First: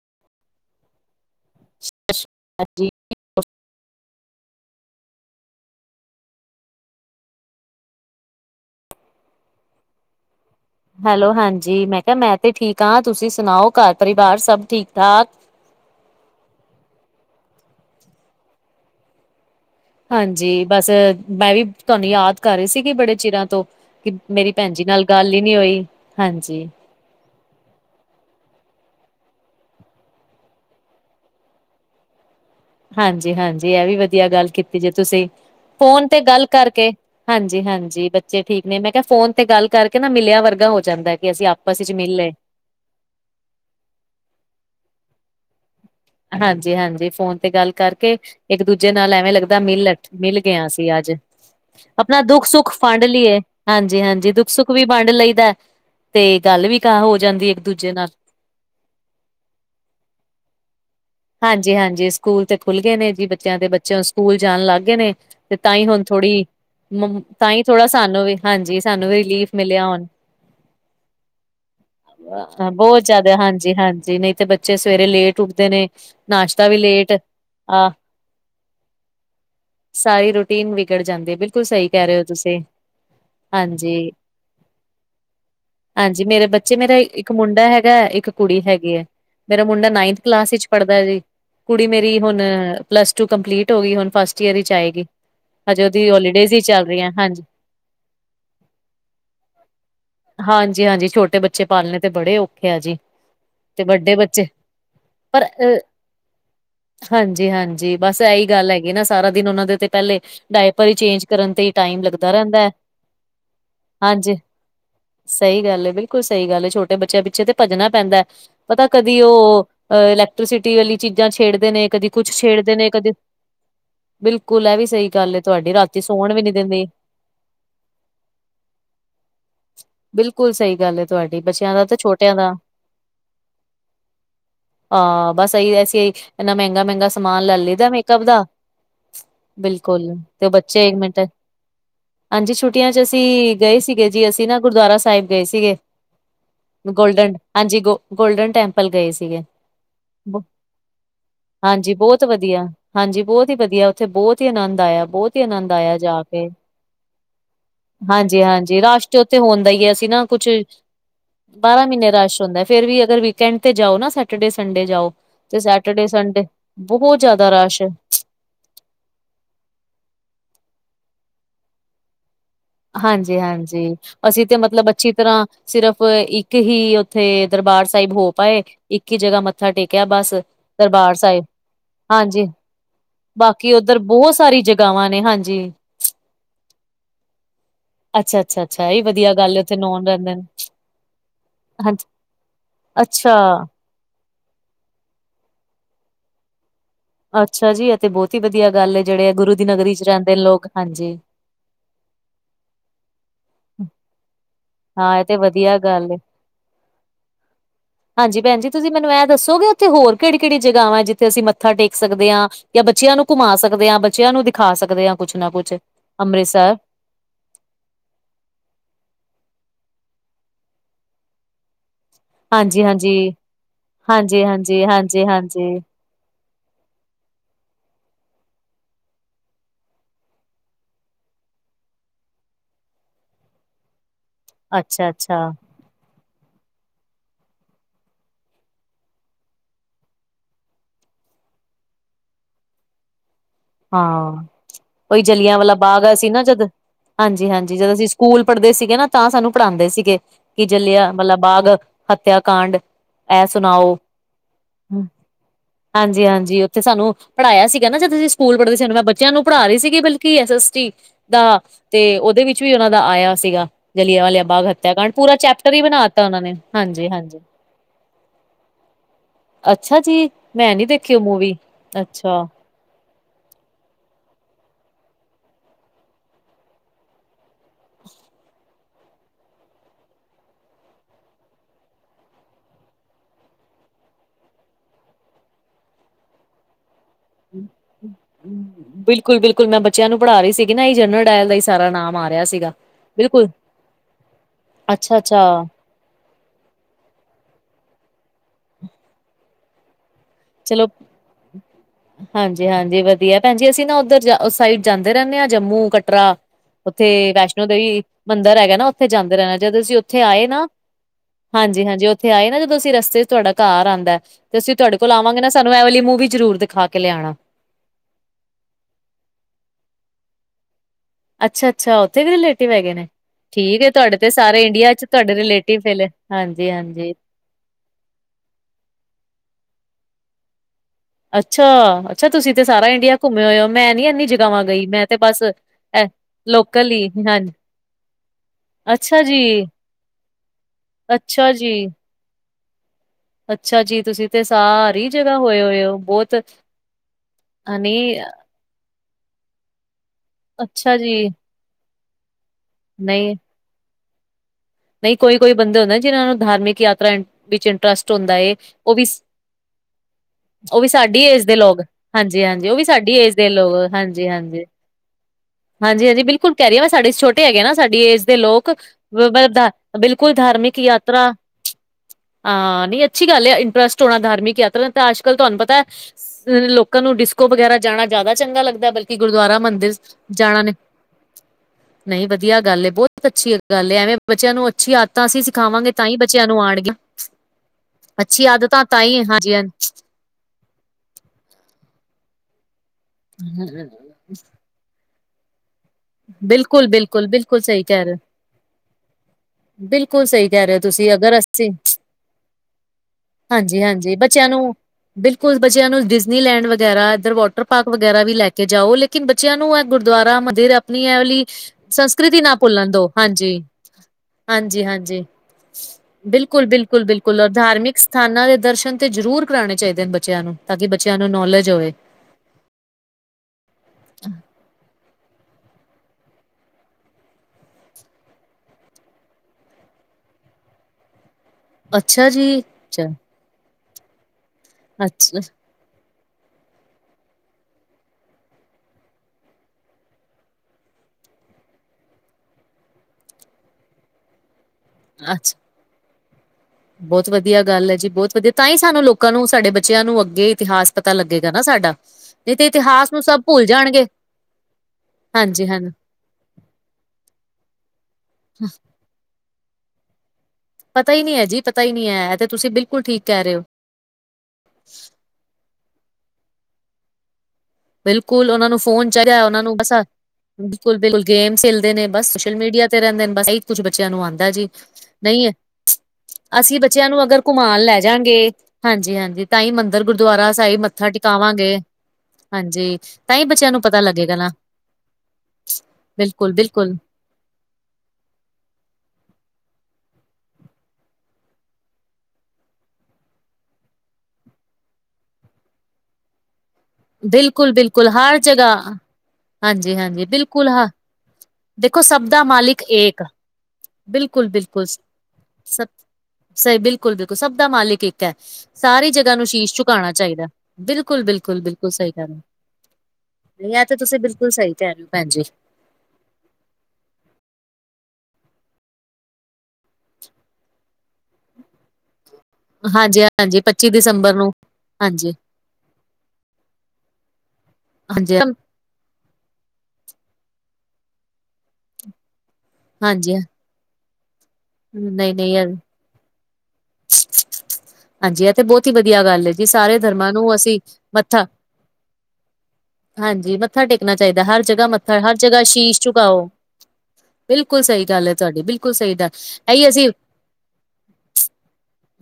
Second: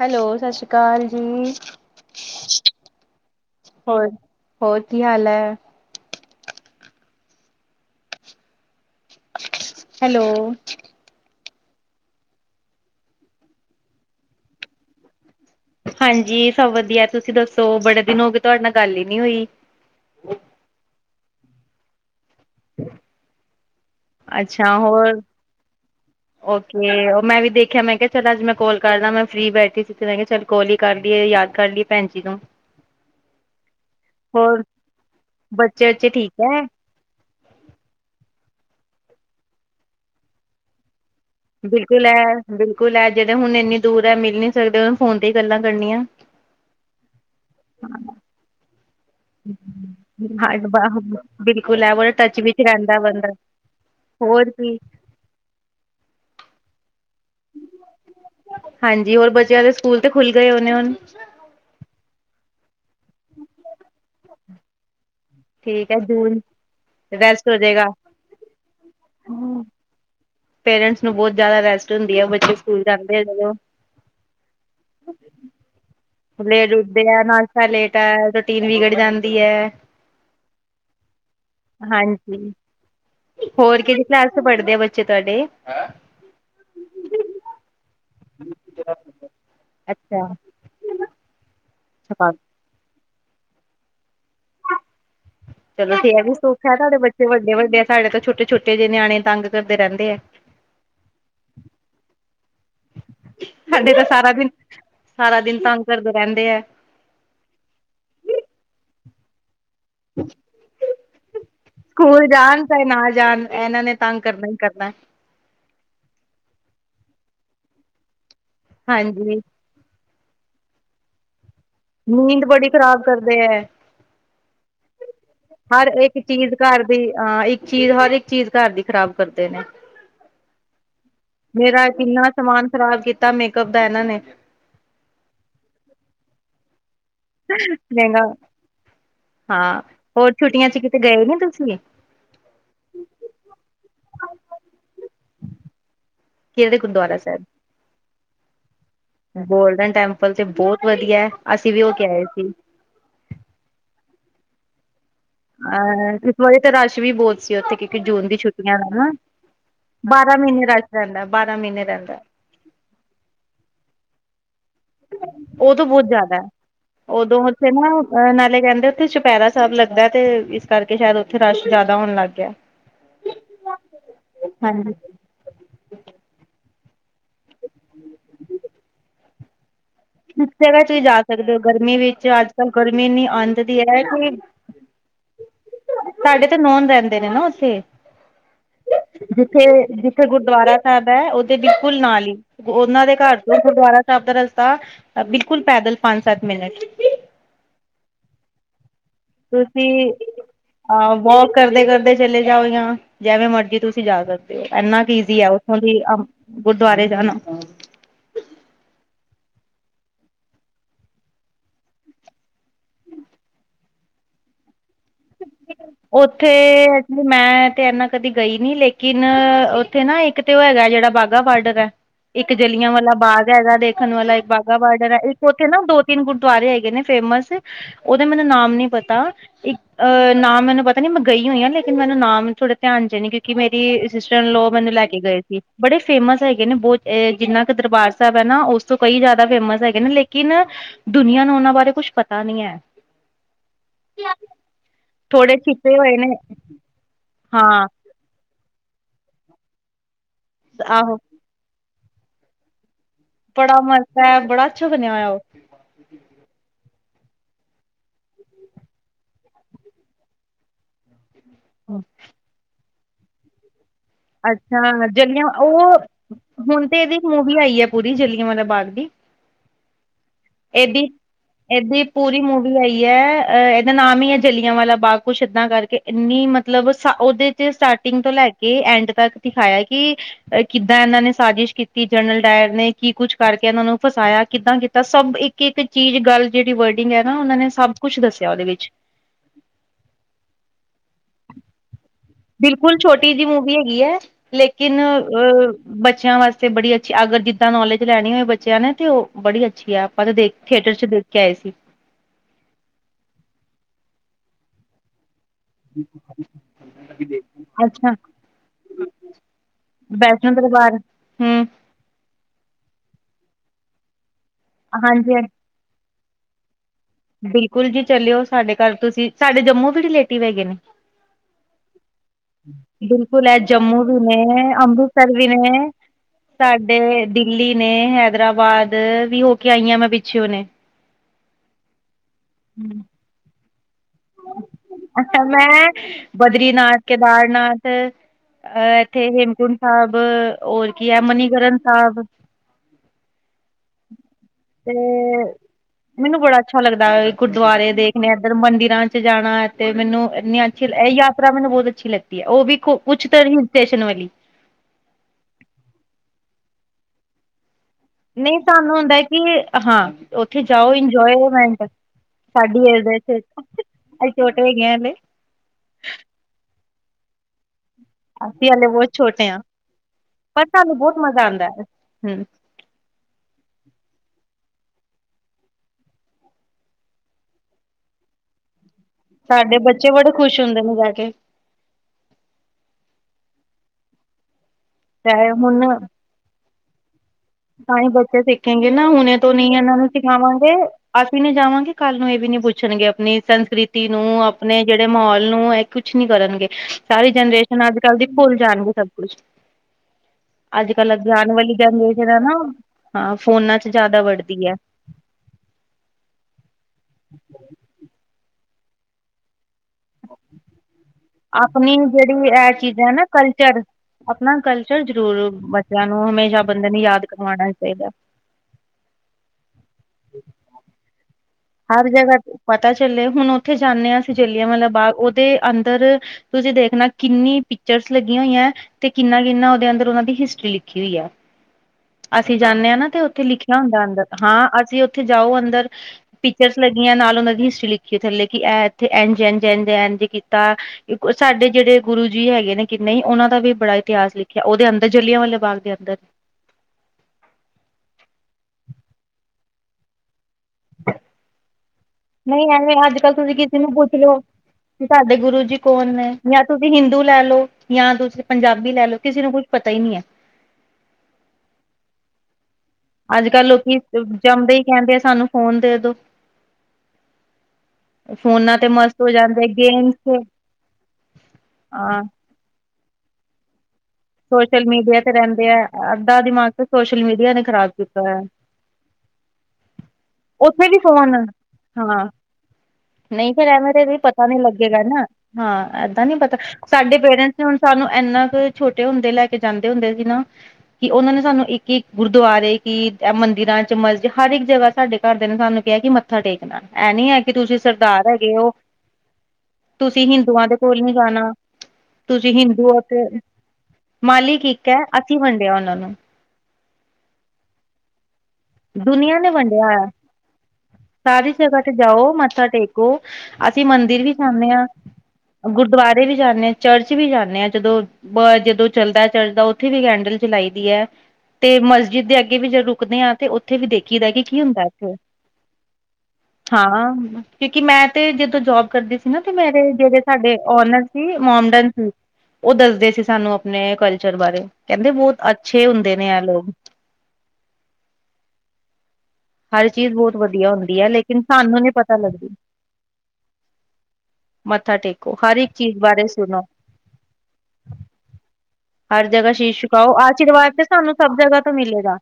Hello, ਸਤਿ ਸ੍ਰੀ ਅਕਾਲ ਜੀ। ਸਤਿ ਸ਼੍ਰੀ ਅਕਾਲ ਜੀ। ਹੋਰ, ਹੋਰ ਕੀ ਹਾਲ ਹੈ? ਹੈਲੋ। ਹੈਲੋ, ਹਾਂਜੀ, ਮੈਂ ਕਿਹਾ ਮੈਂ ਤੇ ਠੀਕ ਹਾਂ। ਤੁਸੀਂ ਸੁਣਾਓ ਘਰ-ਪਰਿਵਾਰ ਸਭ ਠੀਕ-ਠਾਕ? ਹਾਂਜੀ, ਸਭ ਵਧੀਆ, ਤੁਸੀਂ ਦੱਸੋ? ਬੜੇ ਦਿਨ ਹੋ ਗਏ ਤੁਹਾਡ ਨਾਲ ਗੱਲ ਹੀ ਨੀ ਹੋਈ। ਹਾਂਜੀ, ਬਸ। ਮੈਂ ਵੀ, ਤੁਹਾਨੂੰ ਯਾਦ ਕਰ ਰਹੀ ਸੀਗੀ ਬੜੇ ਚਿਰਾਂ ਤੋਂ। ਕੀ, ਮੇਰੀ ਭੈਣ ਅੱਛਾ, ਜੀ ਨਾਲ ਗੱਲ ਹੀ ਨੀ ਹੋਈ। ਹਾਂਜੀ। ਤੇ, ਉਹ ਮੈਂ ਵੀ ਦੇਖਿਆ, ਮੈਂ ਕਿਹਾ ਚੱਲ ਅੱਜ ਮੈਂ ਕੋਲ ਕਰਲਾਂ ਮੈਂ ਫ੍ਰੀ ਬੈਠੀ ਸੀ, ਤੇ ਮੈਂ ਕਿਹਾ ਚੱਲ ਕੋਲ ਈ ਕਰ ਲਈਏ, ਯਾਦ ਕਰ ਲੀਏ। ਭੈਣਜੀ ਨੂੰ। ਹਾਂਜੀ-ਹਾਂਜੀ, ਐ ਵੀ ਵਧੀਆ ਗੱਲ ਹੋਰ ਕੀਤੀ ਜੇ ਤੁਸੀਂ, ਬੱਚੇ ਫੋਨ ਬੱਚੇ ਤੇ ਠੀਕ ਗੱਲ ਹੈ? ਕਰਕੇ ਹਾਂਜੀ-ਹਾਂਜੀ, ਬੱਚੇ ਠੀਕ ਨੇ, ਮੈਂ ਕਿਹਾ ਫੋਨ ਤੇ ਗੱਲ ਕਰਕੇ ਨਾ ਮਿਲਿਆ ਵਰਗਾ ਹੋ ਜਾਂਦਾ ਏ। ਬਿਲਕੁਲ ਐ, ਬਿਲਕੁਲ ਐ, ਜਿਹੜੇ ਹੁਣ ਇੰਨੀ ਦੂਰ ਹੈ, ਮਿਲ ਨੀ ਸਕਦੇ, ਉਹਨੇ ਫੋਨ ਤੇ ਹੀ ਗੱਲਾਂ ਕਰਨੀਆਂ। ਹਾਂਜੀ-ਹਾਂਜੀ, ਫੋਨ ਤੇ ਗੱਲ ਕਰਕੇ ਇੱਕ ਦੂਜੇ ਨਾਲ ਐਵੇਂ ਲੱਗਦਾ, ਮਿਲ, ਮਿਲ ਗਿਆ ਅਸੀ ਅਜ ਬਿਲਕੁਲ ਹੈ ਬੜਾ ਆਪਣਾ ਟੱਚ ਵਿੱਚ ਦੁੱਖ-ਸੁੱਖ ਰਹਿੰਦਾ ਫੰਡ ਬੰਦਾ। ਲੀਏ। ਹਾਂਜੀ-ਹਾਂਜੀ, ਹੋਰ ਦੁੱਖ-ਸੁੱਖ ਕੀ, ਵੀ ਵੰਡ ਲਈਦਾ, ਤੇ ਗੱਲ ਵੀ ਕਾਹ ਹੋ ਜਾਂਦੀ ਇੱਕ-ਦੂਜੇ ਨਾਲ। ਹਾਂਜੀ, ਹੋਰ ਬੱਚਿਆ ਦੇ ਸਕੂਲ ਤੇ ਖੁੱਲ ਗਏ ਹੋਨੇ, ਹੁਣ। ਹਾਂਜੀ-ਹਾਂਜੀ, ਸਕੂਲ ਤੇ ਖੁੱਲ ਗਏ ਨੇ ਜੀ ਬੱਚਿਆਂ ਦੇ, ਬੱਚੇ ਸਕੂਲ ਜਾਣ ਲੱਗ ਗਏ ਨੇ। ਤੇ ਤਾਹੀ ਠੀਕ ਹੈ ਹੁਣ ਜੂਨ ਥੋੜੀ, ਰੈਸਟ ਹੋ ਤਾਂਹੀ ਜਾਏਗਾ ਥੋੜ੍ਹਾ ਸਾਨੂੰ ਵੀ, ਹਾਂਜੀ, ਸਾਨੂੰ ਵੀ ਰਿਲੀਫ਼ ਮਿਲਿਆ ਹੁਣ। ਪੇਰੈਂਟਸ ਨੂੰ ਬਹੁਤ ਜ਼ਿਆਦਾ ਰੈਸਟ ਹੁੰਦੀ ਹੈ ਬੱਚੇ ਸਕੂਲ ਬਹੁਤ ਜਾਂਦੇ ਆ ਜ਼ਿਆਦਾ ਜਦੋਂ ਹਾਂਜੀ-ਹਾਂਜੀ, ਨਹੀਂ ਤੇ ਬੱਚੇ ਸਵੇਰੇ ਲੇਟ ਉੱਠਦੇ ਨੇ ਨਾਸ਼ਤਾ ਲੇਟ ਵੀ ਉੱਠਦੇ ਆ ਨਾਸ਼ਾਤਾਂ ਆਹ ਲੇਟ ਆ ਰੂਟੀਨ ਵਿਗੜ ਜਾਂਦੀ ਹੈ ਸਾਰੀ ਰੂਟੀਨ ਵਿਗੜ ਜਾਂਦੀ ਬਿਲਕੁਲ ਸਹੀ ਕਹਿ ਰਹੇ ਹੋ ਹਾਂਜੀ ਤੁਸੀਂ ਹੋਰ ਹਾਂਜੀ ਕਿਹੜੀ ਕਲਾਸ ਪੜ੍ਹਦੇ ਆ ਬੱਚੇ ਤੁਹਾਡੇ ਜੀ ਮੇਰੇ ਬੱਚੇ ਮੇਰਾ ਇੱਕ ਮੁੰਡਾ ਹੈਗਾ ਇੱਕ ਕੁੜੀ ਹੈਗੀ ਹੈ ਮੇਰਾ ਮੁੰਡਾ ਨਾਈਨਥ ਅੱਛਾ ਕਲਾਸ ਵਿੱਚ ਪੜ੍ਹਦਾ ਜੀ ਕੁੜੀ ਮੇਰੀ ਹੁਣ ਪਲੱਸ ਟੂ ਕੰਪਲੀਟ ਹੋ ਗਈ ਹੁਣ ਫਸਟ ਈਅਰ ਵਿੱਚ ਆਏਗੀ ਹਜੇ ਚਲੋ ਉਹਦੀ ਤੇ ਇਹ ਵੀ ਹੋਲੀਡੇਜ਼ ਹੀ ਸੁੱਖ ਹੈ ਚੱਲ ਤੁਹਾਡੇ ਰਹੀਆਂ ਬੱਚੇ ਹਾਂਜੀ ਵੱਡੇ ਵੱਡੇ ਆ ਸਾਡੇ ਤੋਂ ਛੋਟੇ ਛੋਟੇ ਜਿਹੇ ਨਿਆਣੇ ਤਗ ਕਰਦੇ ਰਹਿੰਦੇ ਆ ਹਾਂਜੀ ਹਾਂਜੀ ਛੋਟੇ ਬੱਚੇ ਪਾਲਣੇ ਤੇ ਬੜੇ ਔਖੇ ਆ ਜੀ ਤੇ ਸਾਡੇ ਤਾਂ ਵੱਡੇ ਸਾਰਾ ਬੱਚੇ ਦਿਨ ਸਾਰਾ ਪਰ ਦਿਨ ਅ ਤੰਗ ਕਰਦੇ ਰਹਿੰਦੇ ਆ ਹਾਂਜੀ ਹਾਂਜੀ ਬਸ ਇਹੀ ਗੱਲ ਹੈਗੀ ਨਾ ਸਾਰਾ ਦਿਨ ਉਹਨਾਂ ਦੇ ਤੇ ਪਹਿਲੇ ਡਾਇਪਰ ਹੀ ਚੇਂਜ ਕਰਨ ਤੇ ਟਾਈਮ ਸਕੂਲ ਲੱਗਦਾ ਰਹਿੰਦਾ ਜਾਣ ਹੈ ਚਾਹੇ ਨਾ ਜਾਣ ਇਹਨਾਂ ਨੇ ਤੰਗ ਹਾਂਜੀ ਕਰਨਾ ਹੀ ਕਰਨਾ ਸਹੀ ਗੱਲ ਹੈ ਬਿਲਕੁਲ ਸਹੀ ਗੱਲ ਹੈ ਛੋਟੇ ਬੱਚਿਆਂ ਪਿੱਛੇ ਤੇ ਭੱਜਣਾ ਪੈਂਦਾ ਪਤਾ ਕਦੀ ਹਾਂਜੀ ਉਹ ਅਹ ਇਲੈਕਟ੍ਰੀਸਿਟੀ ਵਾਲੀ ਚੀਜ਼ਾਂ ਛੇੜਦੇ ਨੇ ਕਦੀ ਕੁੱਛ ਨੀਂਦ ਬੜੀ ਛੇੜਦੇ ਨੇ, ਖ਼ਰਾਬ ਕਦੀ ਕਰਦੇ ਹੈ ਬਿਲਕੁਲ ਇਹ ਵੀ ਸਹੀ ਗੱਲ ਏ ਤੁਹਾਡੀ, ਹਰ ਰਾਤੀ ਇੱਕ ਸੌਣ ਵੀ ਨੀ ਚੀਜ਼ ਘਰ ਦਿੰਦੀ। ਦੀ ਅ ਇੱਕ ਚੀਜ਼ ਹਰ ਇੱਕ ਚੀਜ਼ ਘਰ ਦੀ ਖ਼ਰਾਬ ਕਰਦੇ ਨੇ ਬਿਲਕੁਲ ਸਹੀ ਗੱਲ ਹੈ ਤੁਹਾਡੀ ਬੱਚਿਆਂ ਦਾ ਮੇਰਾ ਤੇ ਕਿੰਨਾ ਛੋਟਿਆਂ ਦਾ ਸਮਾਨ ਖ਼ਰਾਬ ਕੀਤਾ ਮੇਕਅਪ ਦਾ ਇਹਨਾਂ ਨੇ ਹਾਂ ਬਸ ਇਹੀ ਐਸੀ ਇਨਾ ਮਹਿੰਗਾ ਮਹਿੰਗਾ ਸਮਾਨ ਲੈ ਲਦਾ ਮਹਿੰਗਾ ਮੇਕਅਪ ਦਾ ਹਾਂ ਬਿਲਕੁਲ ਹੋਰ ਤੇ ਛੁੱਟੀਆਂ ਚ ਬੱਚੇ ਇਕ ਕਿਤੇ ਮਿੰਟ- ਗਏ ਨੀ ਤੁਸੀਂ ਹਾਂਜੀ ਛੁੱਟੀਆਂ ਚ ਅਸੀ ਗਏ ਸੀਗੇ ਜੀ ਅਸੀ ਨਾ ਗੁਰਦੁਆਰਾ ਸਾਹਿਬ ਗਏ ਸੀਗੇ ਕਿਹੜੇ ਗੁਰਦੁਆਰੇ। ਗੋਲਡਨ ਹਾਂਜੀ ਗੋ ਗੋਲਡਨ ਟੈਂਪਲ ਗਏ ਸੀ। ਗੋਲਡਨ ਟੈਂਪਲ ਤੇ ਬਹੁਤ ਵਧੀਆ ਅਸੀ ਵੀ ਉਹ ਹਾਂਜੀ ਕੇ ਆਏ ਬਹੁਤ ਸੀ। ਵਧੀਆ। ਹਾਂਜੀ ਬਹੁਤ ਹੀ ਵਧੀਆ ਉਥੇ ਬਹੁਤ ਹੀ ਆਨੰਦ ਆਇਆ ਬਹੁਤ ਆਨੰਦ ਆਇਆ ਜਾ ਅਹ ਇਸ ਕੇ ਵਾਰੀ ਤਾਂ ਰਸ਼ ਵੀ ਬਹੁਤ ਸੀ ਉੱਥੇ ਕਿਉਂਕਿ ਜੂਨ ਦੀ ਹਾਂਜੀ- ਛੁੱਟੀਆਂ ਹਾਂਜੀ ਨੇ ਰਸ ਨਾ। ਤਾਂ ਉਥੇ ਹੁੰਦਾ ਹੀ ਹੈ। ਕਿ ਨਾ ਬਾਰਾਂ ਕੁਛ ਮਹੀਨੇ ਰਸ਼ ਰਹਿੰਦਾ ਬਾਰਾਂ ਮਹੀਨੇ ਰਹਿੰਦਾ ਰਸ਼ ਹੁਦਾ ਫੇਰ ਵੀ ਅਗਰ ਵੀਕਐਂਡ ਤੇ ਜਾਓ ਨਾ ਸੈਟਰਡੇ ਸੰਡੇ- ਜਾਓ ਤੇ ਉਹਦ ਬਹੁਤ ਸੈਟਰਡੇ ਜ਼ਿਆਦਾ ਸੰਡੇ ਬਹੁਤ ਉਦੋਂ ਜ਼ਿਆਦਾ ਉੱਥੇ ਰਸ਼ ਨਾ ਨਾਲੇ ਕਹਿਦੇ ਉੱਥੇ ਚੁਪੈਰਾ ਸਾਹਿਬ ਸਭ ਲਗਦਾ ਤੇ ਇਸ ਕਰਕੇ ਸ਼ਾਇਦ ਉਥੇ ਰਸ਼ ਜ਼ਿਆਦਾ ਹੋਣ ਲਗ ਗਿਆ। ਹਾਂਜੀ- ਹਾਂਜੀ ਅਸੀ ਤੇ ਮਤਲਬ ਹਾਂਜੀ ਅਛੀ ਤਰ੍ਹਾਂ ਸਿਰਫ਼ ਇਕ ਹੀ ਉਥੇ ਦਰਬਾਰ ਸਾਹਿਬ ਹੋ ਪਾਏ ਇਕ ਇਕੀ ਜਗਾ ਮਥਾ ਟੇਕਿਆ ਬਸ ਕਿਸ ਜਗ੍ਹਾ ਤੁਸੀਂ ਦਰਬਾਰ ਜਾ ਸਾਹਿਬ ਸਕਦੇ ਹੋ ਗਰਮੀ ਵਿੱਚ ਹਾਂਜੀ ਅੱਜ ਕੱਲ ਗਰਮੀ ਇੰਨੀ ਅੰਤ ਬਾਕੀ ਕਿ ਦੀ ਉਧਰ ਹੈ ਬਹੁਤ ਕਿ ਸਾਰੀ ਜਗ੍ਹਾਵਾਂ ਨੇ ਹਾਂਜੀ- ਸਾਡੇ ਤੇ ਨੋਨ ਰਹਿਦੇ ਨੇ ਨਾ ਉਥੇ ਅੱਛਾ-ਅੱਛਾ-ਅੱਛਾ ਇਹ ਵਧੀਆ ਗੱਲ ਹੈ, ਉੱਥੇ ਜਿਥੇ- ਨੋਨ ਜਿਥੇ ਰਹਿੰਦੇ ਨੇ ਗੁਰਦੁਆਰਾ ਸਾਹਿਬ ਹੈ। ਉਹਦੇ ਹਾਂਜੀ ਬਿਲਕੁਲ ਨਾਲ ਹੀ। ਉਹਨਾਂ ਦੇ ਅੱਛਾ, ਘਰ ਤੋਂ ਗੁਰਦੁਆਰਾ ਸਾਹਿਬ ਦਾ ਰਸਤਾ ਬਿਲਕੁਲ ਪੈਦਲ ਪੰਜ ਸੱਤ ਮਿੰਟ ਅਛਾ ਜੀ ਅਤੇ ਬਹੁਤ ਹੀ ਵਧੀਆ ਗਲ ਹੈ। ਜਿਹੜੇ ਆ ਗੁਰੂ ਦੀ ਤੁਸੀਂ ਨਗਰੀ 'ਚ ਰਹਿਦੇ ਨੇ ਲੋਕ ਅ ਹਾਂਜੀ ਵੋਕ ਕਰਦੇ ਕਰਦੇ ਚਲੇ ਜਾਓ ਜਾਂ ਜਿਵੇ ਮਰਜੀ ਤੁਸੀ ਜਾ ਸਕਦੇ ਇਨਾ ਕੁ ਹਾਂ ਇਹ ਤੇ ਈਜੀ ਆ ਉਥੋ ਵਧੀਆ ਦੀ ਗੱਲ ਗੁਰਦੁਆਰੇ ਜਾਣਾ ਹਾਂ ਭੈਣ ਜ ਤੁਸੀ ਮੈਨੂੰ ਇਹਂ ਦਸੋਗੇ ਉਥੇ ਹੋਰ ਕਿਹੜੀ- ਕਿਹੜੀਆ ਜਗਾਵਾਂ ਜਿਥ ਅਸੀ ਮਥਾ ਟੇਕ ਸਕਦੇ ਹਾਂ। ਜਾਂ ਬੱਚਿਆਂ ਨੂੰ ਘੁੰਮਾ ਸਕਦੇ ਹ ਬੱਚਿਆਂ ਨੂੰ ਦਿਖਾ ਸਕਦੇ ਹਾਂ ਕੁਛ ਨਾ ਕੁਛ। ਅੰਮ੍ਰਿਤਸਰ ਉਥੇ- ਮੈਂ ਤੇ ਇਨਾ ਕਦੀ ਗਈ ਨੀ ਲੇਕਿਨ ਉਥੇ ਨਾ ਇਕ ਤੇ ਉਹ ਹੈਗਾ ਜਿਹੜਾ ਵਾਹਗਾ ਬਾਰਡਰ ਹੈ। ਇੱਕ ਜਲਿਆਂ ਵਾਲਾ ਹਾਂਜੀ-ਹਾਂਜੀ, ਬਾਗ ਹੈਗਾ ਦੇਖਣ ਵਾਲਾ ਇਕ ਵਾਹਗਾ ਹਾਂਜੀ-ਹਾਂਜੀ, ਬਾਰਡਰ ਹੈ ਇਕ ਉਥੇ ਹਾਂਜੀ-ਹਾਂਜੀ। ਨਾ ਦੋ ਤਿਨ ਗੁਰਦੁਆਰੇ ਹੈਗੇ ਨੇ ਫੇਮਸ ਉਹਦੇ ਮੈਨੂੰ ਨਾਮ ਨੀ ਪਤਾ ਇਕ ਅਹ ਨਾ ਮੈਨੂੰ ਪਤਾ ਨੀ ਮੈਂ ਗਈ ਹੋਈ ਹ ਲੇਕਿਨ ਮੈਨੂੰ ਨਾਾਮ ਥੋੜੇ ਧਿਆਨ ਜਚ ਨਹੀ ਉਕਿ ਕਿ ਮੇਰੀ ਸਿਸਟਰ ਲੋ ਮੈਨੂੰ ਲੈ ਕੇ ਗਏ ਅੱਛਾ-ਅੱਛਾ ਸੀ ਬੜੇ ਫੇਮਸ ਹੈਗੇ ਨੇ ਬਹੁਤ ਜਿਨਾ ਕੁ ਦਰਬਾਰ ਸਾਹਿਬ ਹੈ ਨਾ ਉਸ ਤੋਂ ਕਈ ਜ਼ਿਆਦਾ ਫੇਮਸ ਹੈਗੇ ਨੇ ਲੇਕਿਨ ਦੁਨੀਆਂ ਨੂੰ ਉਹਨਾਂ ਬਾਰੇ ਕੁਛ ਪਤਾ ਨਹੀ ਹੈ। ਹਾਂ ਕੋਈ ਜਲਿਆ ਥੋੜੇ ਵਾਲਾ ਛਿਪੇ ਬਾਗ ਹੋਏ ਸੀ ਨੇ ਨਾ ਜਦ ਹਾਂਜੀ -ਹਾਂਜੀ ਹਾਂ ਜਦ ਅਸੀ ਸਕੂਲ ਪੜ੍ਹਦੇ ਸੀਗੇ ਨਾ ਤਾਂ ਸਾਨੂੰ ਪੜ੍ਹਾਉਦੇ ਸੀਗੇ ਕਿ ਜਲਿਆਂ ਆਹੋ ਵਾਲਾ ਮਤਲਬ ਬਾਗ ਹਤਿਆ ਕਾਂਡ ਇਹ ਬੜਾ ਸੁਣਾਓ ਮਸਾ ਆ ਬੜਾ ਅਛਾ ਬਨਿਆ ਹੋਇਆ ਉਹ ਹਾਂਜੀ ਹਾਂਜੀ ਉਥੇ ਸਾਨੂੰ ਪੜ੍ਹਾਇਆ ਸੀਗਾ ਨਾ ਜਦੋ ਸਕੂਲ ਪੜ੍ਹਦੇ ਸੀ ਮੈਂ ਬੱਚਿਆਂ ਨੂੰ ਪੜ੍ਹਾ ਰਹੀ ਸੀਗੀ ਬਲਕਿ ਐਸ ਐਸ ਟੀ ਦਾ ਤੇ ਉਹ ਉਹਦੇ ਵਿਚ ਛੁਈ ਹੋਰਾ ਦਾ ਆਇਆ ਸੀਗਾ ਜਲਆ ਵਾਲਆ ਬਾਗ਼ ਹਤਿਆ ਅੱਛਾ ਕਡ ਪੂਰਾ ਜਲਿਆਂ ਚੈਪਟਰ ਹੀ ਉਹ ਬਣਾ ਤਾ ਉਹਨਾ ਨੇ ਹੁਣ ਤੇ ਹਾਂਜੀ ਇਹਦੀ ਹਾਂਜੀ ਮੂਵੀ ਆਈ ਹੈ ਪੂਰੀ ਜਲਿਆਂ ਵਾਲਾ ਬਾਗ ਦੀ ਅੱਛਾ ਜੀ ਮੈਂ ਨੀ ਦੇਖੀਓ ਮੂਵੀ ਅਛਾ ਵੀ ਆਈ ਹ ਅਹ ਇਹਦਾ ਨਾਮ ਹੀ ਹੈ। ਜਲੀਆਂ ਵਾਲਾ ਬਾਗ ਕੁਛ ਏਦਾਂ ਕਰਕੇ ਇੰਨੀ ਮਤਲਬ ਸਾ ਉਹਦੇ ਫਿਰ ਸਟਾਰਟਿੰਗ ਤੋ ਲੈ ਕੇ ਐਂਡ ਤੱਕ ਦਿਖਾਇਆ ਕਿ ਕਿਦਾ ਇਹਨਾਂ ਨੇ ਸਾਜਿਸ਼ ਕੀਤੀ ਜਨਰਲ ਡਾਇਰ ਨੇ ਕੀ ਕੁਝ ਕਰਕੇ ਇਹਨਾਂ ਨੂੰ ਫਸਾਇਆ ਕਿਦਾਂ ਕੀਤਾ ਸਭ ਇਕ ਕਿ ਇਕ ਚੀਜ਼ ਗਲ ਜਿਹੜੀ ਵਰਡਿਗ ਹੈ। ਨਾ ਉਹਨਾ ਨੇ ਸਭ ਕੁਛ ਦਸਿਆ ਉਹਦੇ ਵਿਚ ਕੂਲ ਬਿਲਕੁਲ ਮੈ ਬੱਚਿਆਂ ਨੂੰ ਪੜਾ ਰਹੀ ਸੀ ਨਾ ਇਹ ਜਨਰਲ ਡਾਇਲ ਦਾ ਹੀ ਸਾਰਾ ਨਾਮ ਆ ਰਿਹਾ ਸੀਗਾ ਬਿਲਕੁਲ ਛੋਟੀ ਜਿਹੀ ਬਿਲਕੁਲ ਮੂਵੀ ਹੈਗੀ ਹੈ। ਲੇਕਿਨ ਅੱਛਾ-ਅੱਛਾ ਅ ਬੱਚਿਆਂ ਵਾਸਤੇ ਬੜੀ ਅਛੀ ਅਗਰ ਜਿਦਾਂ ਨੌਲੇਜ ਲੈਣੀ ਹੋਏ ਬੱਚਿਆਂ ਨੇ ਤੇ ਉਹ ਬੜੀ ਅਛੀ ਹ ਮੈ ਤਾਂ ਦੇਖ ਥੀਏਟਰ ਚ ਦੇਖ ਕੇ ਆਏ ਸੀ ਹਾਂਜੀ ਹਾਂਜੀ ਵਧੀਆ ਭੈਣ ਜ ਅਸੀ ਨਾ ਉਧਰ ਉਸ ਸਾਈਡ ਜਾਦੇ ਰਹਿਦੇ ਹਾਂ ਜੰਮੂ ਕਟਰਾ ਉਥੇ ਵੈਸ਼ਨੋ ਦੇਵੀ ਅੱਛਾ ਮੰਦਿਰ ਹੈਗਾ ਨਾ ਉਥੇ ਜਾਂਦੇ ਰਹਿਣਾ ਜਦੋਂ ਅਸੀ ਉਥੇ ਆਏ ਵੈਸ਼ਨੋ ਨਾ ਦਰਬਾਰ ਹੂੰ ਹਾਂਜੀ ਹਾਂਜੀ ਉੱਥੇ ਆਏ ਨਾ ਜਦੋਂ ਅਸੀ ਰਸਤੇ 'ਚ ਤੁਹਾਡਾ ਘਰ ਆਉਦਾ ਤੇ ਅਸੀ ਤੁਹਾਡੇ ਕੋਲ ਹਾਂਜੀ ਆਵਾਂਗੇ ਹਾਂ, ਨਾ ਸਬ ਨੂੰ ਐ ਵਾਲੀ ਮੂੰਹ ਵੀ ਜ਼ਰੂਰ ਦਿਖਾ ਕੇ ਲਿਆਉਣਾ ਬਿਲਕੁਲ ਜੀ ਚੱਲਿਓ ਸਾਡੇ ਘਰ ਤੁਸੀਂ ਸਾਡੇ ਜੰਮੂ ਵੀ ਰਿਲੇਟਿਵ ਹੈਗੇ ਨੇ ਅੱਛਾ ਅੱਛਾ ਉੱਥੇ ਵੀ ਰਿਲੇਟਿਵ ਹੈਗੇ ਨੇ ਬਿਲਕੁਲ ਹੈ ਠੀਕ ਆ ਜੰਮੂ ਤੁਹਾਡੇ ਵੀ ਤੇ ਨੇ ਸਾਰੇ ਇੰਡੀਆ ਚ ਤੁਹਾਡੇ ਅੰਮ੍ਰਿਤਸਰ ਵੀ ਰਿਲੇਟਿਵ ਨੇ। ਹਾਂਜੀ ਹਾਂਜੀ ਸਾਡੇ ਦਿੱਲੀ ਨੇ ਹੈਦਰਾਬਾਦ ਵੀ ਹੋ ਕੇ ਆਈ ਹ ਮੈਂ ਪਿੱਛੇਓ ਨੇ ਅੱਛਾ ਅੱਛਾ ਤੁਸੀਂ ਤੇ ਸਾਰਾ ਇੰਡੀਆ ਘੁੰਮੇ ਹੋਏ ਹੋ ਮੈਂ ਨੀ ਇਨੀ ਅਛਾ ਮੇ ਲੋਕਲ ਬਦਰੀਨਾਥ ਹੀ ਹਾਂਜੀ ਕੇਦਾਰਨਾਥ ਅਹ ਅੱਛਾ ਇੱਥੇ ਜੀ, ਹੇਮਕੁੰਟ ਸਾਹਿਬ ਹੋਰ ਕੀ ਹੈ ਅੱਛਾ ਮਨੀਕਰਨ ਜੀ ਸਾਹਿਬ ਅੱਛਾ ਜੀ, ਤੁਸੀਂ ਤੇ ਤੇ ਸਾਰੀ ਜਗ੍ਹਾ ਹੋਏ ਹੋਏ ਹੋ ਬਹੁਤ ਮੈਨੂੰ ਬੜਾ ਅੱਛਾ ਲੱਗਦਾ ਅ, ਗੁਰਦੁਆਰੇ ਨਹੀਂ ਦੇਖਣੇ ਜ ਮੰਦਿਰਾਂ ਚ ਜਾਣਾ ਤੇ ਮੈਨੂੰ ਇੰਨੀ ਅੱਛੀ ਅੱਛਾ ਇਹ ਜੀ, ਯਾਤਰਾ ਮੈਨੂੰ ਬਹੁਤ ਅੱਛੀ ਲੱਗੀ ਹੈ ਉਹ ਵੀ ਖ਼ੂਬ ਨਹੀਂ ਉੱਚਤਰੀ ਸਟੇਸ਼ਨ ਵਾਲੀ ਨਹੀਂ ਕੋਈ ਕੋਈ ਬੰਦੇ ਹੁੰਦੇ ਜਿਨਾਂ ਨੂੰ ਧਾਰਮਿਕ ਯਾਤਰਾ ਵਿੱਚ ਇੰਟਰਸਟ ਹੁੰਦਾ ਹੈ ਨਹੀਂ ਉਹ ਸਾਨੂੰ ਵੀ ਹੁੰਦਾ ਹੈ ਕਿ ਹਾਂ ਉੱਥੇ ਉਹ ਵੀ ਜਾਓ ਸਾਡੀ ਏਜ ਦੇ ਲੋੌਗ ਇੰਜੋਏਮੈਂਟ ਹਾਂਜੀ ਹਾਂਜੀ ਉਹ ਵੀ ਸਾਡੀ ਏਜ ਵਿੱਚ ਦੇ ਲੋਕ ਹਾਂਜੀ ਅਸੀਂ ਹਾਂਜੀ ਛੋਟੇ ਹੈਗੇ ਆ ਹਲੇ ਹਾਂਜੀ ਹਾਂਜੀ ਬਿਲਕੁਲ ਕਹਿਰੀ ਸਾਡੇ ਛੋਟੇ ਹੈਗੇ ਨਾ ਸਾਡੀ ਏਜ ਦੇ ਅਸੀਂ ਲੋਕ ਹਲੇ ਬਹੁਤ ਛੋਟੇ ਹਾਂ ਬਿਲਕੁਲ ਪਰ ਧਾਰਮਿਕ ਸਾਨੂੰ ਬਹੁਤ ਯਾਤਰਾ ਮਜ਼ਾ ਆਉਂਦਾ ਹੈ ਹਮ ਹਾਂ ਨੀ ਅੱਛੀ ਗੱਲ ਹੈ ਇੰਟਰਸਟ ਹੋਣਾ ਧਾਰਮਿਕ ਯਾਤਰਾ ਤਾਂ ਅੱਜ ਕੱਲ ਤੁਹਾਨੂੰ ਪਤਾ ਹੈ ਲੋਕਾਂ ਨੂੰ ਡਿਸਕੋ ਵਗੈਰਾ ਜਾਣਾ ਜ਼ਿਆਦਾ ਚੰਗਾ ਲੱਗਦਾ ਬਲਕਿ ਕਿ ਗੁਰਦੁਆਰਾ ਸਾਡੇ ਮੰਦਿਰ ਬੱਚੇ ਬੜੇ ਖੁਸ਼ ਜਾਣਾ ਨੇ ਹੁੰਦੇ ਜਾ ਕੇ ਨਹੀਂ ਵਧੀਆ ਗੱਲ ਬਹੁਤ ਅੱਛੀ ਗੱਲ ਹੈ ਐਵੇਂ ਬੱਚਿਆਂ ਨੂੰ ਅੱਛੀ ਆਦਤਾਂ ਅਸੀਂ ਚਾਹੇ ਹੁਣ ਸਿਖਾਵਾਂਗੇ ਤਾਂ ਹੀ ਬ ਬੱਚਿਆਂ ਨੂੰ ਆਉਣਗੇ ਤਾਂ ਹੀ ਬੱਚੇ ਸਿੱਖੇਗੇ ਨਾ ਹੁਣੇ ਤੋਂ ਹਾਂ ਨੀ ਇਹਨਾਂ ਨੂੰ ਸਿਖਾਵਾਂਗੇ ਅਸੀਂ ਨੀ ਜਾਵਾਂਗੇ ਕੱਲ ਨੂੰ ਇਹ ਵੀ ਨੀ ਪੁੱਛਣਗੇ ਆਪਣੀ ਸੰਸਕ੍ਰਿਤੀ ਨੂੰ ਆਪਣੇ ਜਿਹੜੇ ਮੋਹਲ ਨੂੰ ਕੁਛ ਨੀ ਕਰਨਗੇ ਬਿਲਕੁਲ ਬਿਲਕੁਲ ਸਾਰੀ ਬਿਲਕੁਲ ਸਹੀ ਜਨਰੇਸ਼ਨ ਅੱਜ ਕਹਿ ਰਹੇ ਕੱਲ੍ਹ ਦੀ ਭੁੱਲ ਜਾਣਗੇ ਸਭ ਕੁਛ ਬਿਲਕੁਲ ਸਹੀ ਕਹਿ ਰਹੇ ਹੋ ਤੁਸੀਂ ਅਗਰ ਅਸੀਂ ਫਿਰ ਹੈ ਨਾ ਹਾਂ ਫੋਨਾਂ ਹਾਂਜੀ ਚ ਹਾਂਜੀ ਜ਼ਿਆਦਾ ਬੱਚਿਆਂ ਵੜਦੀ ਹੈ ਨੂੰ ਬਿਲਕੁਲ ਬੱਚਿਆਂ ਨੂੰ ਡਿਜ਼ਨੀਲੈਂਡ ਵਗੈਰਾ ਇੱਧਰ ਵਾਟਰ ਪਾਰਕ ਵਗੈਰਾ ਵੀ ਲੈ ਕੇ ਜਾਓ ਲੇਕਿਨ ਬੱਚਿਆਂ ਨੂੰ ਇਹ ਗੁਰਦੁਆਰਾ ਮੰਦਿਰ ਆਪਣੀ ਇਹੀ ਆਪਣੀ ਸੰਸਕ੍ਰਿਤੀ ਜਿਹੜੀ ਨਾ ਇਹ ਭੁੱਲਣ ਦੋ ਚੀਜ਼ਾਂ ਨਾ ਹਾਂਜੀ ਕਲਚਰ ਆਪਣਾ ਹਾਂਜੀ ਕਲਚਰ ਹਾਂਜੀ ਜ਼ਰੂਰ ਬੱਚਿਆਂ ਨੂੰ ਹਮੇਸ਼ਾ ਬਿਲਕੁਲ ਬੰਦੇ ਨੂੰ ਬਿਲਕੁਲ ਯਾਦ ਬਿਲਕੁਲ ਔਰ ਕਰਵਾਉਣਾ ਧਾਰਮਿਕ ਚਾਹੀਦਾ ਸਥਾਨਾਂ ਦੇ ਦਰਸ਼ਨ ਤੇ ਜ਼ਰੂਰ ਕਰਾਉਣੇ ਚਾਹੀਦੇ ਨੇ ਬੱਚਿਆਂ ਨੂੰ ਤਾਂ ਕਿ ਬੱਚਿਆਂ ਨੂੰ ਨੌਲੇਜ ਹੋਵੇ ਹਰ ਜਗ੍ਹਾ ਪਤਾ ਚੱਲੇ ਹੁਣ ਉੱਥੇ ਜਾਂਦੇ ਹਾਂ ਅਸੀਂ ਜਲਿਆਂਵਾਲਾ ਬਾਗ ਉਹਦੇ ਅੰਦਰ ਤੁਸੀਂ ਦੇਖਣਾ ਕਿੰਨੀ ਪਿਕਚਰਸ ਲੱਗੀਆਂ ਹੋਈਆਂ ਤੇ ਕਿੰਨਾ-ਕਿੰਨਾ ਉਹਦੇ ਅੰਦਰ ਉਹਨਾਂ ਦੀ ਹਿਸਟਰੀ ਲਿਖੀ ਹੋਈ ਹੈ ਅੱਛਾ ਅਸੀਂ ਜੀ, ਜਾਂਦੇ ਹਾਂ ਅੱਛਾ, ਨਾ ਤੇ ਉੱਥੇ ਲਿਖੇ ਹੁੰਦਾ ਅੰਦਰ ਹਾਂ ਅਸੀਂ ਉੱਥੇ ਅੱਛ ਜਾਓ ਅੰਦਰ ਪਿਚਰਸ ਲੱਗੀਆਂ ਨਾਲ ਉਹਨਾਂ ਦੀ ਹਿਸਟਰੀ ਲਿਖੀ ਥੱਲੇ ਕਿ ਇਹ ਇੱਥੇ ਐ ਜਨ ਜ ਐਨ ਜੇ ਕੀਤਾ ਸਾਡੇ ਜਿਹੜੇ ਗੁਰੂ ਜੀ ਹੈਗੇ ਨੇ ਕਿ ਨਹੀਂ ਉਹਨਾਂ ਦਾ ਵੀ ਬੜਾ ਇਤਿਹਾਸ ਲਿਖਿਆ ਉਹਦੇ ਅੰਦਰ ਜੱਲੵਿਆਂ ਅੱਛ ਵਾਲੇ ਬਾਗ ਦੇ ਅੰਦਰ ਬਹੁਤ ਵਧੀਆ ਗੱਲ ਹੈ ਜੀ ਬਹੁਤ ਵਧੀਆ ਤਾਂ ਹੀ ਸਾਨੂੰ ਲੋਕਾਂ ਨੂੰ ਸਾਡੇ ਬੱਚਿਆਂ ਨੂੰ ਅੱਗੇ ਇਤਿਹਾਸ ਪਤਾ ਲੱਗੇਗਾ ਨਾ ਸਾਡਾ ਨਹੀਂ ਤੇ ਐਵੇਂ ਇਤਿਹਾਸ ਅੱਜ ਨੂੰ ਕੱਲ੍ਹ ਸਭ ਤੁਸੀਂ ਭੁੱਲ ਕਿਸੇ ਨੂੰ ਜਾਣਗੇ ਪੁੱਛ ਲਓ ਕਿ ਸਾਡੇ ਗੁਰੂ ਜੀ ਹਾਂਜੀ-ਹਾਂਜੀ। ਕੌਣ ਨੇ ਜਾਂ ਤੁਸੀਂ ਹਿੰਦੂ ਲੈ ਲਓ ਜਾਂ ਤੁਸੀਂ ਪੰਜਾਬੀ ਲੈ ਲਓ ਕਿਸੇ ਨੂੰ ਕੁਛ ਪਤਾ ਹੀ ਨਹੀਂ ਹੈ ਪਤਾ ਹੀ ਨਹੀਂ ਹੈ ਜੀ ਪਤਾ ਹੀ ਨਹੀਂ ਹੈ ਤੇ ਤੁਸੀਂ ਬਿਲਕੁਲ ਠੀਕ ਕੈ ਅੱਜ ਰੇ ਓ, ਕੱਲ੍ਹ ਲੋਕੀ ਜੰਮਦੇ ਹੀ ਕਹਿੰਦੇ ਆ ਸਾਨੂੰ ਫੋਨ ਦੇ ਦੋਂ ਬਿਲਕੁਲ ਉਹਨਾਂ ਨੂੰ ਫੋਨ ਚਾਹੀਦਾ ਉਹ ਨੂੰ ਬ ਗੇਮਸ ਤੇ ਬਿਲਕੁਲ-ਬਿਲਕੁਲ ਗੇਮ ਖੇਡਦੇ ਨੇ ਬ ਹਾਂ ਮੀਡੀਆ ਤੇ ਰਹਿੰਦੇ ਬਸ ਕੁ ਬੱਚਿਆਂ ਨੂੰ ਆਉਂਦਾ ਦਾਂ ਜੀ ਸੋਸ਼ਲ ਮੀਡੀਆ ਤੇ ਨਹੀਂ ਹੈ ਰਹਿੰਦੇ ਆ ਅੱਧਾ ਦਿਮਾਗ ਅਸੀਂ ਤੇ ਬੱਚਿਆਂ ਨੂੰ ਸੋਸ਼ਲ ਅਗਰ ਮੀਡੀਆ ਨੇ ਘੁਮਾਨ ਖ਼ਰਾਬ ਲੈ ਕੀਤਾ ਹੋਇਆ ਜਾਗੇ ਹਾਂਜੀ-ਹਾਂਜੀ ਤਾਂ ਹੀ ਮੰਦਿਰ ਗੁਰਦੁਆਰਾ ਸਾਹਿਬ ਉੱਥੇ ਵੀ ਮੱਥਾ ਫੋਨ ਟਿਕਾਵਾਂਗੇ ਹਾਂ ਹਾਂਜੀ ਤਾਂ ਈ ਨਹੀਂ ਫੇਰ ਬੱਚਿਆਂ ਨੂੰ ਐਵੇੇਰੇ ਵੀ ਲੱਗੇਗਾ ਪਤਾ ਨਾ ਨੀ ਲੱਗੇਗਾ ਨਾ ਹਾਂ ਏਦਾਂ ਨੀ ਪਤਾ ਬਿਲਕੁਲ-ਬਿਲਕੁਲ। ਸਾਡੇ ਪੇਰੈਂਟਸ ਨੇ ਹੁਣ ਸਾਨੂੰ ਇੰਨਾ ਕੁ ਛੋਟੇ ਹੁੰਦੇ ਲੈ ਕੇ ਜਾਂਦੇ ਹੁੰਦੇ ਸੀ ਨਾ ਕਿ ਉਹਨਾਂ ਨੇ ਸਾਨੂੰ ਇੱਕ ਇੱਕ ਗੁਰਦੁਆਰੇ ਕਿ ਮੰਦਿਰਾਂ ਚ ਮਸਜਿਦ ਹਰ ਇੱਕ ਜਗ੍ਹਾ ਸਾਡੇ ਘਰਦੇ ਨੇ ਸਾਨੂੰ ਕਿਹਾ ਕਿ ਮੱਥਾ ਟੇਕਣਾ ਇਹ ਨੀ ਹੈ ਕਿ ਬਿਲਕੁਲ ਤੁਸੀਂ ਬਿਲਕੁਲ ਸਰਦਾਰ ਹਰ ਹੈਗੇ ਹੋ ਜਗ੍ਹਾ ਹਾਂਜੀ ਹਾਂਜੀ ਤੁਸੀਂ ਹਿੰਦੂਆਂ ਬਿਲਕੁਲ ਦੇ ਹਾਂ ਕੋਲ ਨੀ ਜਾਣਾ ਦੇਖੋ ਸਭ ਦਾ ਤੁਸੀਂ ਮਾਲਿਕ ਹਿੰਦੂ ਹੋ ਏਕ ਤੇ ਬਿਲਕੁਲ ਮਾਲਿਕ ਬਿਲਕੁਲ ਇੱਕ ਹੈ ਅਸੀਂ ਵੰਡਿਆ ਸਭ ਉਹਨਾਂ ਨੂੰ ਸਹੀ ਬਿਲਕੁਲ ਬਿਲਕੁਲ ਸਭ ਦਾ ਮਾਲਿਕ ਇੱਕ ਹੈ ਸਾਰੀ ਜਗ੍ਹਾ ਦੁਨੀਆਂ ਨੂੰ ਨੇ ਵੰਡਿਆ ਸ਼ੀਸ਼ ੁਕਾਉਣਾ ਚਾਹੀਦਾ ਬਿਲਕੁਲ ਬਿਲਕੁਲ ਬਿਲਕੁਲ ਥ ਸਹੀ ਕਹਿ ਜਾਓ ਰਹੇ ਹੋ ਮੱਥਾ ਟੇਕੋ ਨਹੀਂ ਅਸੀਂ ਇਹ ਤੇ ਤੁਸੀਂ ਮੰਦਿਰ ਵੀ ਬਿਲਕੁਲ ਜਾਂਦੇ ਸਹੀ ਹਾਂ ਕਹਿ ਰਹੇ ਹੋ ਭੈਣ ਜੀ ਗੁਰਦੁਆਰੇ ਵੀ ਜਾਂਦੇ ਹਾਂ ਚਰਚ ਵੀ ਜਾਂਦੇ ਹਾਂ ਜਦੋਂ ਬ ਜਦੋਂ ਚੱਲਦਾ ਚਰਚਦਾ ਉੱਥੇ ਵੀ ਕੈਂਡਲ ਚਲਾਈ ਦੀ ਹੈ ਤੇ ਮ ਜਿਸਦੇ ਅੱਗੇ ਵੀ ਜੇ ਰੁਕਦੇ ਹਾਂਜੀ ਹਾਂ ਤੇ ਹਾਂਜੀ ਉੱਥੇ ਵੀ ਪੱਚੀ ਦੇਖੀ ਦਾ ਦਸੰਬਰ ਕਿ ਨੂੰ ਕੀ ਹੁੰਦਾ ਇੱਕ ਹਾਂਜੀ ਹਾਂ ਕਿਉਂਕਿ ਮੈਂ ਤੇ ਹਾਂਜੀ ਜਦੋਂ ਜੋਬ ਕਰਦੀ ਸੀ ਨਾ ਤੇ ਮੇਰੇ ਜਿਹੜੇ ਸਾਡੇ ਓਨਰ ਸੀ ਮੋਮਡਨ ਸੀ ਉਹ ਦੱਸਦੇ ਸੀ ਹਾਂਜੀ ਸਾਨੂੰ ਆਪਣੇ ਕਲਚਰ ਬਾਰੇ ਕਹਿੰਦੇ ਨਹੀਂ ਬਹੁਤ ਨਹੀਂ ਅੱਛੇ ਹੁੰਦੇ ਨੇ ਹੈ ਲੋਕ ਹਾਂਜੀ ਇਹ ਤੇੇ ਬਹੁਤ ਹੀ ਵਧੀਆ ਗੱਲ ਜ ਹਰ ਸਾਰੇ ਚੀਜ਼ ਧਰਮਾਂ ਬਹੁਤ ਨੂੰ ਵਧੀਆ ਅਸੀਂ ਹੁੰਦੀ ਹੈ ਲੇਕਿਨ ਮੱਥਾ ਸਾਨੂੰ ਨੀ ਪਤਾ ਲੱਗਦੀ ਹਾਂਜੀ ਮੱਥਾ ਟੇਕਣਾ ਚਾਹੀਦਾ ਹਰ ਜਗ੍ਹਾ ਮੱਥਾ ਟੇਕੋ ਹਰ ਜਗ੍ਹਾ ਇੱਕ ਚੀਜ਼ ਸ਼ੀਸ਼ ਬਾਰੇ ਝੁਕਾਓ ਸੁਣੋ ਬਿਲਕੁਲ ਸਹੀ ਗੱਲ ਹੈ ਤੁਹਾਡੀ ਬਿਲਕੁਲ ਸਹੀ ਗੱਲ ਇਹੀ ਅਸੀਂ ਆਸ਼ੀਵਾਦ ਤੇ ਸਾਨੂੰ ਸਭ ਜਗ੍ਹਾ ਤੋਂ ਮਿਲੇਗਾ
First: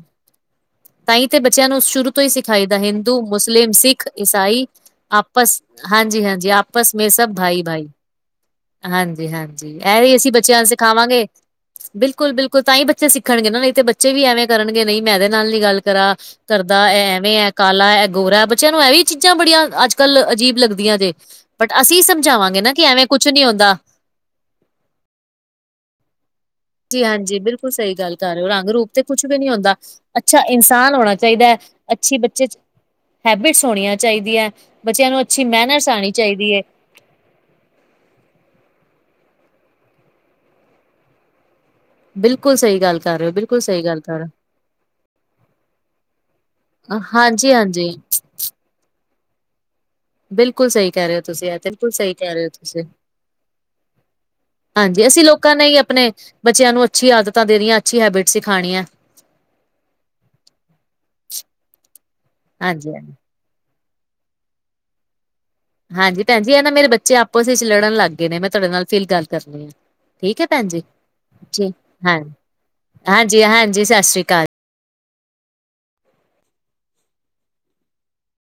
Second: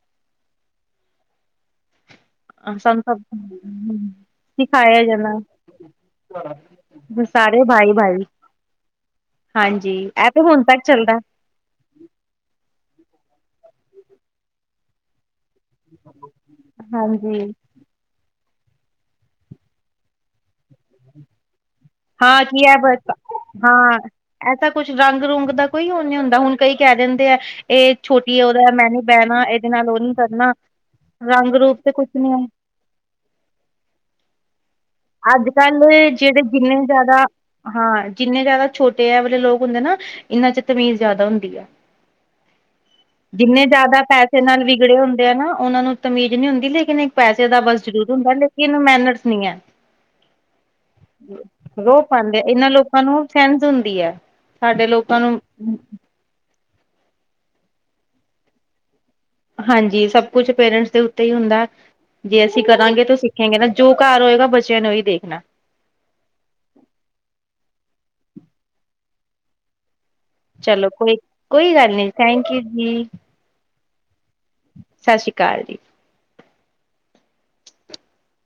ਤਾਂਾਈ ਤੇ ਬੱਚਿਆਂ ਨੂੰ ਸ਼ੁਰੂ ਤੋਂ ਹੀ ਸਿਖਾਈ ਅ ਦਾ ਸਾਨੂੰ ਹਿੰਦੂ ਸਭ ਮੁਸਲਿਮ ਸਿੱਖ ਈਾਈ ਸਿਖਾਇਆ ਜਾਣਾ ਆਪਸ ਹਾਂਜੀ ਹਾਂਜੀ ਆਪ ਆਪਸ ਮੈਂ ਸਭ ਭਾਈ ਸਾਰੇ ਭਾਈ ਭਾਈ-ਭਾਈ ਹਾਂਜੀ ਹਾਂਜੀ ਇਹ ਅਸੀਂ ਤੇ ਬੱਚਿਆਂ ਹੁਣ ਨੂੰ ਤੱਕ ਚੱਲਦਾ ਸਿਖਾਵਾਂਗੇ ਬਿਲਕੁਲ ਬਿਲਕੁਲ ਤਾਂ ਹੀ ਬੱਚੇ ਸਿੱਖਣਗੇ ਨਾ ਨਹੀਂ ਤੇ ਬੱਚੇ ਵੀ ਐਵੇਂ ਕਰਨਗੇ ਨਹੀਂ ਮੈਂ ਇਹਦੇ ਨਾਲ ਨੀ ਗੱਲ ਰਾ ਕਰਦਾ ਐਵੇਂ ਹੈ ਹਾਂਜੀ। ਇਹ ਗੋਰਾ ਹੈ ਬੱਚਿਆਂ ਨੂੰ ਇਹ ਵੀ ਚੀਜ਼ਾਂ ਬੜੀਆਂ ਅੱਜ ਕੱਲ੍ਹ ਅਜੀਬ ਲੱਗਦੀਆਂ ਜੇ ਬਟ ਅਸੀਂ ਹਾਂ ਸਮਝਾਵਾਂਗੇ ਕੀ ਨਾ ਹੈ ਕਿ ਐਵੇਂ ਬਸ ਕੁਛ ਨੀ ਆਉਂਦਾ ਹਾਂ ਐਸਾ ਕੁਛ ਰੰਗ ਰੂੰਗ ਦਾ ਕੋਈ ਉਹ ਨੀ ਹੁੰਦਾ ਹੁਣ ਕਈ ਕਹਿ ਜੀ ਦਿੰਦੇ ਆ ਹਾਂਜੀ ਬਿਲਕੁਲ ਸਹੀ ਇਹ ਗੱਲ ਕਰ ਛੋਟੀ ਰਹੇ ਹੋ ਰੰਗ ਉਹਦਾ ਮੈਂ ਰੂਪ ਨੀ ਤੇ ਕੁਛ ਵੀ ਬਹਿਣਾ ਨਹੀਂ ਇਹਦੇ ਹੁੰਦਾ ਨਾਲ ਉਹ ਨੀ ਅੱਛਾ ਕਰਨਾ ਇਨਸਾਨ ਹੋਣਾ ਚਾਹੀਦਾ ਰੰਗ ਹੈ ਰੂਪ ਕੁਛ ਅੱਛੀ ਨੀ ਹੋ ਬੱਚੇ ਚ ਹੈਬਿਟਸ ਹੋਣੀਆਂ ਚਾਹੀਦੀਆਂ ਬੱਚਿਆਂ ਨੂੰ ਅੱਛੀ ਅੱਜ ਕੱਲ ਮੈਨਰਸ ਆਉਣੀ ਜਿਹੜੇ ਚਾਹੀਦੀ ਹੈ ਜਿੰਨੇ ਜ਼ਿਆਦਾ ਹਾਂ ਜਿੰਨੇ ਜ਼ਿਆਦਾ ਛੋਟੇ ਵਾਲੇ ਲੋਕ ਹੁੰਦੇ ਨਾ ਇਹਨਾਂ ਚ ਤਮੀਜ਼ ਜ਼ਿਆਦਾ ਹੁੰਦੀ ਆ ਬਿਲਕੁਲ ਸਹੀ ਗੱਲ ਕਰ ਰਹੇ ਹੋ ਬਿਲਕੁਲ ਜਿੰਨੇ ਸਹੀ ਗੱਲ ਜ਼ਿਆਦਾ ਕਰ ਰਹੇ ਪੈਸੇ ਨਾਲ ਵਿਗੜੇ ਹੁੰਦੇ ਆ ਨਾ ਉਹਨਾਂ ਨੂੰ ਤਮੀਜ਼ ਨਹੀਂੀ ਹੁੰਦੀ ਲੇ ਹੋ। ਇੱਕ ਪੈਸੇ ਹਾਂਜੀ ਦਾ ਬਸ ਹਾਂਜੀ ਜ਼ਰੂਰ ਹੁੰਦਾ ਲੇਕਿਨ ਮੈਨਟਸ ਨਹੀਂ ਹੈ ਬਿਲਕੁਲ ਸਹੀ ਕਹਿ ਰਹੇ ਹੋ ਤੁਸੀਂ ਯ ਬਿਲਕੁਲ ਰੋਹ ਸਹੀ ਕਹਿ ਪਾਉਂਦੇ ਆ। ਰਹੇ ਹੋ ਇਹਨਾਂ ਤੁਸੀਂ ਲੋਕਾਂ ਨੂੰ ਸੈਂਸ ਹੁੰਦੀ ਹੈ ਸਾਡੇ ਹਾਂਜੀ ਅਸੀਂ ਨੂੰ ਲੋਕਾਂ ਨੇ ਹੀ ਆਪਣੇ ਬੱਚਿਆਂ ਨੂੰ ਅੱਛੀ ਆਦਤਾਂ ਦੇਣੀਆਂ ਅੱਛੀ ਹੈਬਿਟ ਸਿਖਾਣੀ ਹੈ ਹਾਂਜੀ ਸਭ ਕੁਛ ਪੇਰੈਂਟਸ ਦੇ ਉੱਤੇ ਹੀ ਹੁੰਦਾ ਜੇ ਅਸੀਂ ਹਾਂਜੀ ਕਰਾਂਗੇ ਹਾਂਜੀ ਤਾਂਸੀ ਗੇ ਨਾ ਜੋ ਘਰ ਹੋਏਗਾ ਬੱਚਿਆਂ ਨੂੰ ਹੀ ਦੇਖਣਾ ਹਾਂਜੀ ਭੈਣ ਜੀ ਇਹ ਨਾ ਮੇਰੇ ਬੱਚੇ ਆਪਸ ਵਿੱਚ ਲੜਨ ਲੱਗ ਗਏ ਨੇ ਮੈਂ ਤੁਹਾਡੇ ਨਾਲ ਫੀਲ ਗੱਲ ਕਰਨੀ ਆ ਠੀਕ ਹੈ ਭੈਣ ਚਲੋ ਕੋਈ ਜੀੀ ਕੋਈ ਗੱਲ ਨੀ ਹਾਂ ਥੈਂਕ ਯੂ ਜੀ ਹਾਂਜੀ ਹਾਂਜੀ ਸਤਿ ਸ੍ਰੀ ਅਕਾਲ ਸਤਿ ਸ੍ਰੀ ਅਕਾਲ ਜੀ